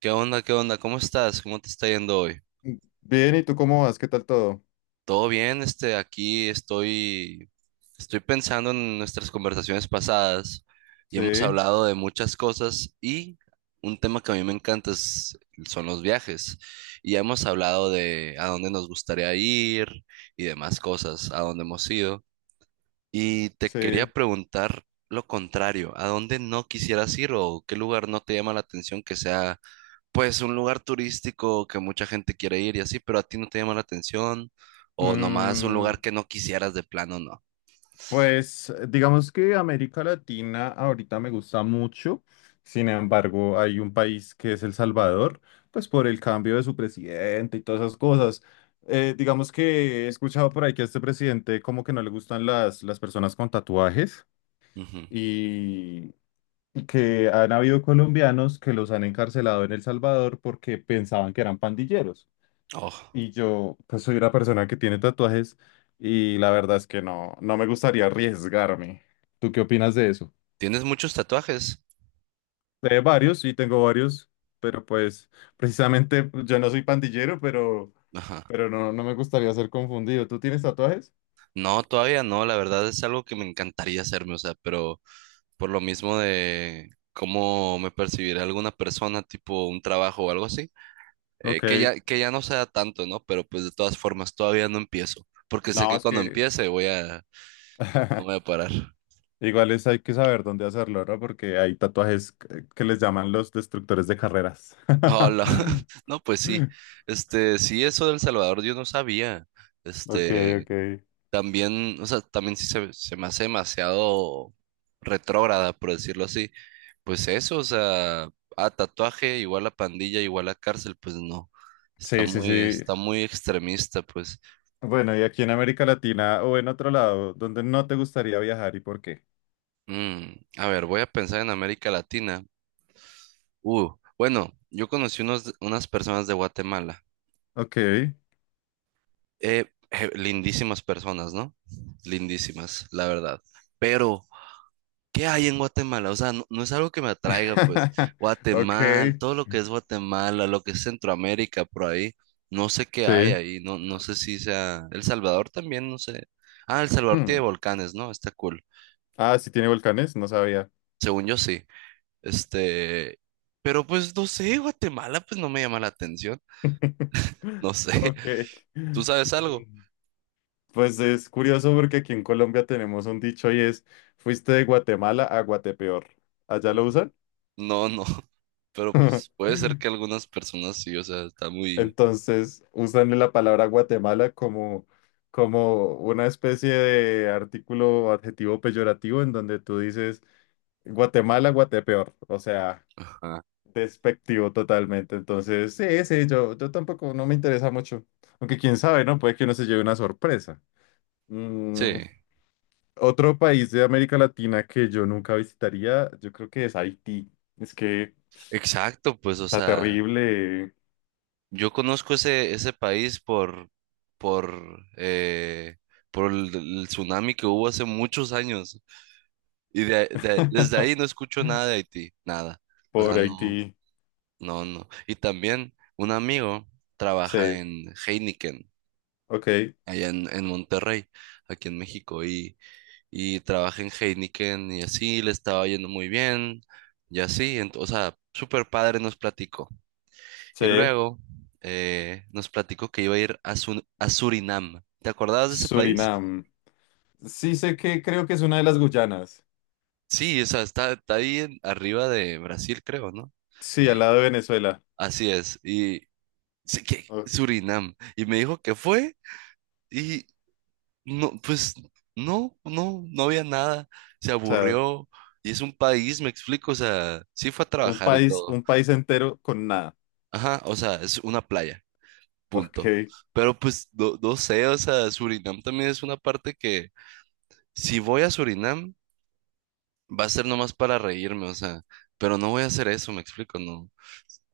¿Qué onda? ¿Qué onda? ¿Cómo estás? ¿Cómo te está yendo hoy? Bien, ¿y tú cómo vas? ¿Qué tal todo? ¿Todo bien? Aquí estoy pensando en nuestras conversaciones pasadas y hemos Sí, hablado de muchas cosas, y un tema que a mí me encanta son los viajes. Y ya hemos hablado de a dónde nos gustaría ir y demás cosas, a dónde hemos ido. Y te quería sí. preguntar lo contrario: ¿a dónde no quisieras ir o qué lugar no te llama la atención, que sea pues un lugar turístico que mucha gente quiere ir y así, pero a ti no te llama la atención, o nomás un Mm, lugar que no quisieras de plano? No. pues digamos que América Latina ahorita me gusta mucho. Sin embargo, hay un país que es El Salvador, pues por el cambio de su presidente y todas esas cosas. Digamos que he escuchado por ahí que a este presidente como que no le gustan las personas con tatuajes Ujú. y que han habido colombianos que los han encarcelado en El Salvador porque pensaban que eran pandilleros. Oh, Y yo, pues soy una persona que tiene tatuajes y la verdad es que no, no me gustaría arriesgarme. ¿Tú qué opinas de eso? ¿tienes muchos tatuajes? Varios, sí, tengo varios, pero pues precisamente pues, yo no soy pandillero, Ajá. pero no, no me gustaría ser confundido. ¿Tú tienes tatuajes? No, todavía no, la verdad es algo que me encantaría hacerme, o sea, pero por lo mismo de cómo me percibirá alguna persona, tipo un trabajo o algo así, Ok, que ya no sea tanto, ¿no? Pero pues de todas formas todavía no empiezo, porque sé no, que es cuando que empiece voy a, no voy a parar. igual es, hay que saber dónde hacerlo, ¿no? Porque hay tatuajes que les llaman los destructores de carreras. Hola, no, pues sí, sí, eso del Salvador yo no sabía, Ok, este, ok. también, o sea, también sí se me hace demasiado retrógrada, por decirlo así, pues eso, o sea, a tatuaje igual a pandilla, igual a cárcel, pues no, está Sí, sí, muy, sí. está muy extremista, pues. Bueno, y aquí en América Latina o en otro lado, ¿dónde no te gustaría viajar y por qué? A ver, voy a pensar en América Latina, uh, bueno, yo conocí unas personas de Guatemala. Ok. Lindísimas personas, ¿no? Lindísimas, la verdad. Pero ¿qué hay en Guatemala? O sea, no, no es algo que me atraiga, pues. Ok. Guatemala, todo lo que es Guatemala, lo que es Centroamérica, por ahí. No sé qué hay Sí. ahí, no, no sé si sea... El Salvador también, no sé. Ah, El Salvador tiene Hmm. volcanes, ¿no? Está cool. Ah, sí tiene volcanes, no sabía. Según yo sí. Este... Pero pues no sé, Guatemala pues no me llama la atención. No sé. Ok. ¿Tú sabes algo? Mm, pues es curioso porque aquí en Colombia tenemos un dicho y es, fuiste de Guatemala a Guatepeor. ¿Allá lo usan? No, no. Pero pues puede ser que algunas personas sí, o sea, está muy... Entonces usan la palabra Guatemala como, como una especie de artículo o adjetivo peyorativo en donde tú dices Guatemala, Guatepeor, o sea, Ajá. despectivo totalmente. Entonces, sí, sí, yo tampoco no me interesa mucho. Aunque quién sabe, ¿no? Puede que uno se lleve una sorpresa. Sí, Mm, otro país de América Latina que yo nunca visitaría, yo creo que es Haití. Es que exacto, pues, o está sea, terrible. yo conozco ese país por, eh, por el tsunami que hubo hace muchos años. Y desde ahí no escucho nada de Haití, nada. O sea, Por no, Haití. no, no. Y también un amigo trabaja Sí, en Heineken, ok. allá en Monterrey, aquí en México, y trabajé en Heineken y así, le estaba yendo muy bien y así, o sea, súper padre nos platicó. Sí, Y luego nos platicó que iba a ir a a Surinam. ¿Te acordabas de ese país? Surinam. Sí sé que creo que es una de las Guyanas. Sí, o sea, está, está ahí arriba de Brasil, creo, ¿no? Sí, al Y lado de Venezuela. así es, y sí que O Surinam. Y me dijo que fue y no, pues no, no, no había nada, se sea, aburrió. Y es un país, me explico, o sea, sí fue a un trabajar y país, todo. un país entero con nada. Ajá, o sea, es una playa, Ok, punto. Pero pues no, no sé, o sea, Surinam también es una parte que si voy a Surinam va a ser nomás para reírme, o sea, pero no voy a hacer eso, me explico, no.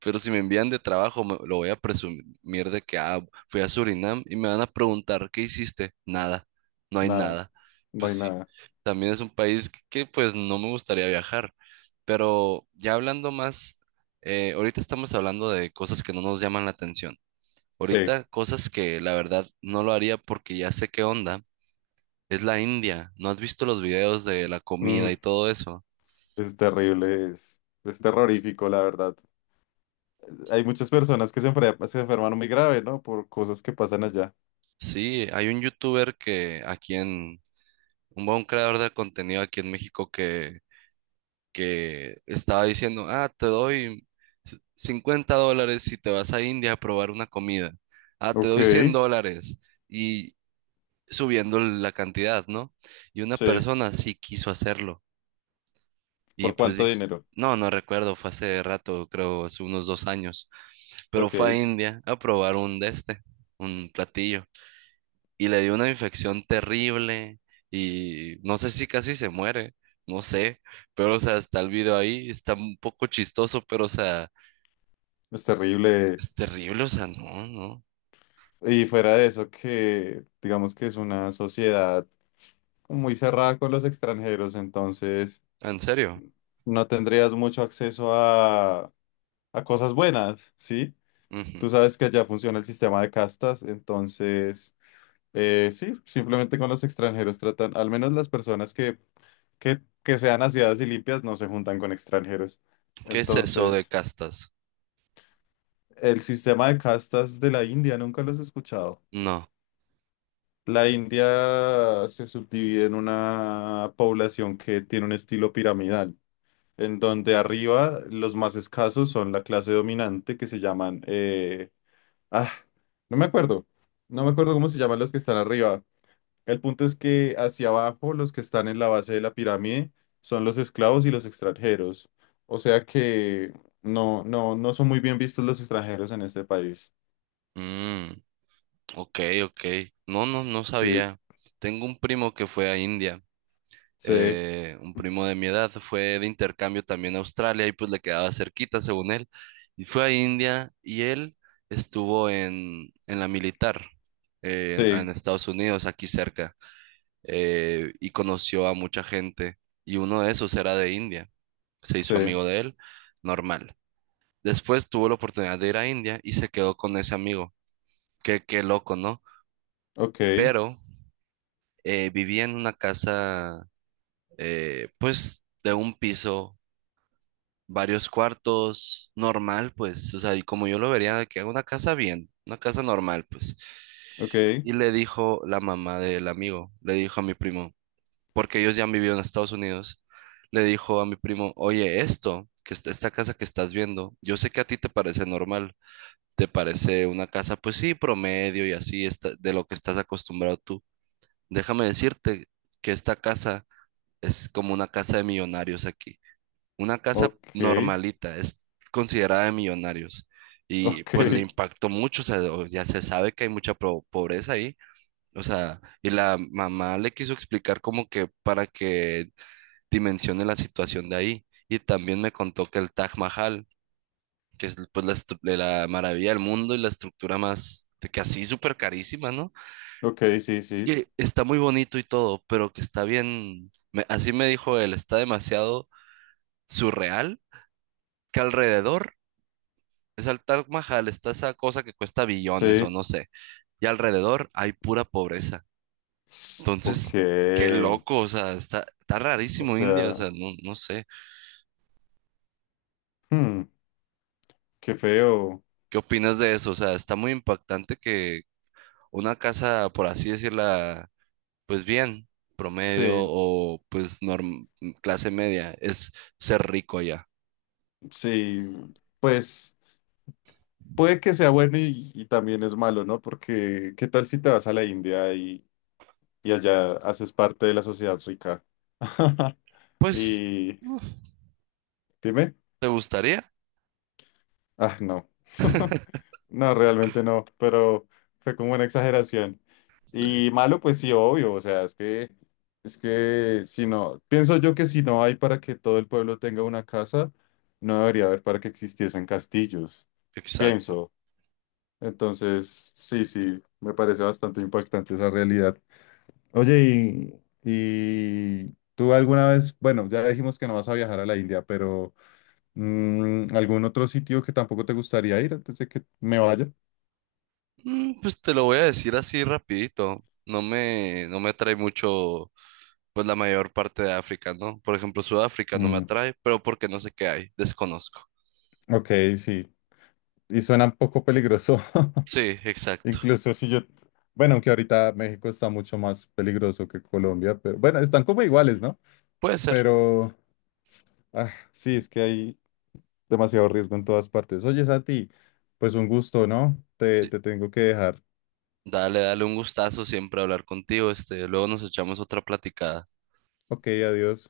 Pero si me envían de trabajo, lo voy a presumir de que ah, fui a Surinam y me van a preguntar ¿qué hiciste? Nada, no hay nada, nada. no Pues hay sí, nada. también es un país pues no me gustaría viajar. Pero ya hablando más, ahorita estamos hablando de cosas que no nos llaman la atención. Sí, Ahorita cosas que la verdad no lo haría porque ya sé qué onda. Es la India. ¿No has visto los videos de la comida y Mm, todo eso? es terrible, es terrorífico, la verdad. Hay muchas personas que se enferman muy grave, ¿no? Por cosas que pasan allá. Sí, hay un youtuber que aquí en, un buen creador de contenido aquí en México que estaba diciendo: ah, te doy $50 si te vas a India a probar una comida. Ah, te Ok, doy $100 y subiendo la cantidad, ¿no? Y una sí. persona sí quiso hacerlo. Y ¿Por pues cuánto dije, dinero? no, no recuerdo, fue hace rato, creo, hace unos 2 años, pero Ok, fue a es India a probar un platillo, y le dio una infección terrible, y no sé si casi se muere, no sé, pero o sea, está el video ahí, está un poco chistoso, pero o sea, terrible. es terrible, o sea, no, no, Y fuera de eso, que digamos que es una sociedad muy cerrada con los extranjeros, entonces en serio. no tendrías mucho acceso a cosas buenas, ¿sí? Ujú. Tú sabes que allá funciona el sistema de castas, entonces, sí, simplemente con los extranjeros tratan, al menos las personas que sean aseadas y limpias no se juntan con extranjeros. ¿Qué es eso de Entonces, castas? el sistema de castas de la India, nunca los he escuchado. No. La India se subdivide en una población que tiene un estilo piramidal, en donde arriba los más escasos son la clase dominante, que se llaman ah, no me acuerdo. No me acuerdo cómo se llaman los que están arriba. El punto es que hacia abajo, los que están en la base de la pirámide son los esclavos y los extranjeros. O sea que no, no, no son muy bien vistos los extranjeros en este país. Mm, ok, ok. No, no, no Sí, sabía. Tengo un primo que fue a India. sí, Eh, un primo de mi edad fue de intercambio también a Australia y pues le quedaba cerquita, según él, y fue a India. Y él estuvo en la militar, en sí, Estados Unidos, aquí cerca, y conoció a mucha gente y uno de esos era de India, se sí. hizo amigo de él, normal. Después tuvo la oportunidad de ir a India y se quedó con ese amigo, qué, qué loco, ¿no? Ok, Pero vivía en una casa, pues, de un piso, varios cuartos, normal, pues, o sea, y como yo lo vería, que haga una casa bien, una casa normal, pues. ok, Y le dijo la mamá del amigo, le dijo a mi primo, porque ellos ya han vivido en Estados Unidos, le dijo a mi primo: oye, esto, que esta casa que estás viendo, yo sé que a ti te parece normal, te parece una casa pues sí, promedio y así, está, de lo que estás acostumbrado tú. Déjame decirte que esta casa es como una casa de millonarios aquí. Una casa ok, normalita es considerada de millonarios. Y ok, pues le impactó mucho, o sea, ya se sabe que hay mucha pobreza ahí. O sea, y la mamá le quiso explicar como que para que dimensione la situación de ahí. Y también me contó que el Taj Mahal, que es pues de la maravilla del mundo y la estructura más, de que así súper carísima, ¿no? ok, sí, sí, Que está muy bonito y todo, pero que está bien, así me dijo él, está demasiado surreal que alrededor... Es al Taj Mahal, está esa cosa que cuesta billones o sí. no sé. Y alrededor hay pura pobreza. Ok. Entonces, qué loco, o sea, está O rarísimo India, o sea, sea, no, no sé. hmm, qué feo. ¿Qué opinas de eso? O sea, está muy impactante que una casa, por así decirla, pues bien, promedio Sí, o pues clase media, es ser rico allá. sí. Pues. Puede que sea bueno y también es malo, ¿no? Porque ¿qué tal si te vas a la India y allá haces parte de la sociedad rica? Pues, Y uf, dime, ¿te gustaría? ah, no, no, realmente no, pero fue como una exageración. Sí, Y malo, pues sí, obvio, o sea, es que si no, pienso yo que si no hay para que todo el pueblo tenga una casa, no debería haber para que existiesen castillos, exacto. pienso. Entonces, sí, sí, me parece bastante impactante esa realidad. Oye, y tú alguna vez, bueno, ya dijimos que no vas a viajar a la India, pero ¿algún otro sitio que tampoco te gustaría ir antes de que me vaya? Pues te lo voy a decir así rapidito. No me atrae mucho, pues la mayor parte de África, ¿no? Por ejemplo, Sudáfrica no me Mm, atrae, pero porque no sé qué hay, desconozco. ok, sí. Y suena un poco peligroso. Sí, exacto. Incluso si yo, bueno, aunque ahorita México está mucho más peligroso que Colombia, pero bueno, están como iguales, ¿no? Puede ser. Pero, ah, sí, es que hay, demasiado riesgo en todas partes. Oye, Sati, pues un gusto, ¿no? Te, Sí. te tengo que dejar. Dale, dale un gustazo siempre hablar contigo, luego nos echamos otra platicada. Ok, adiós.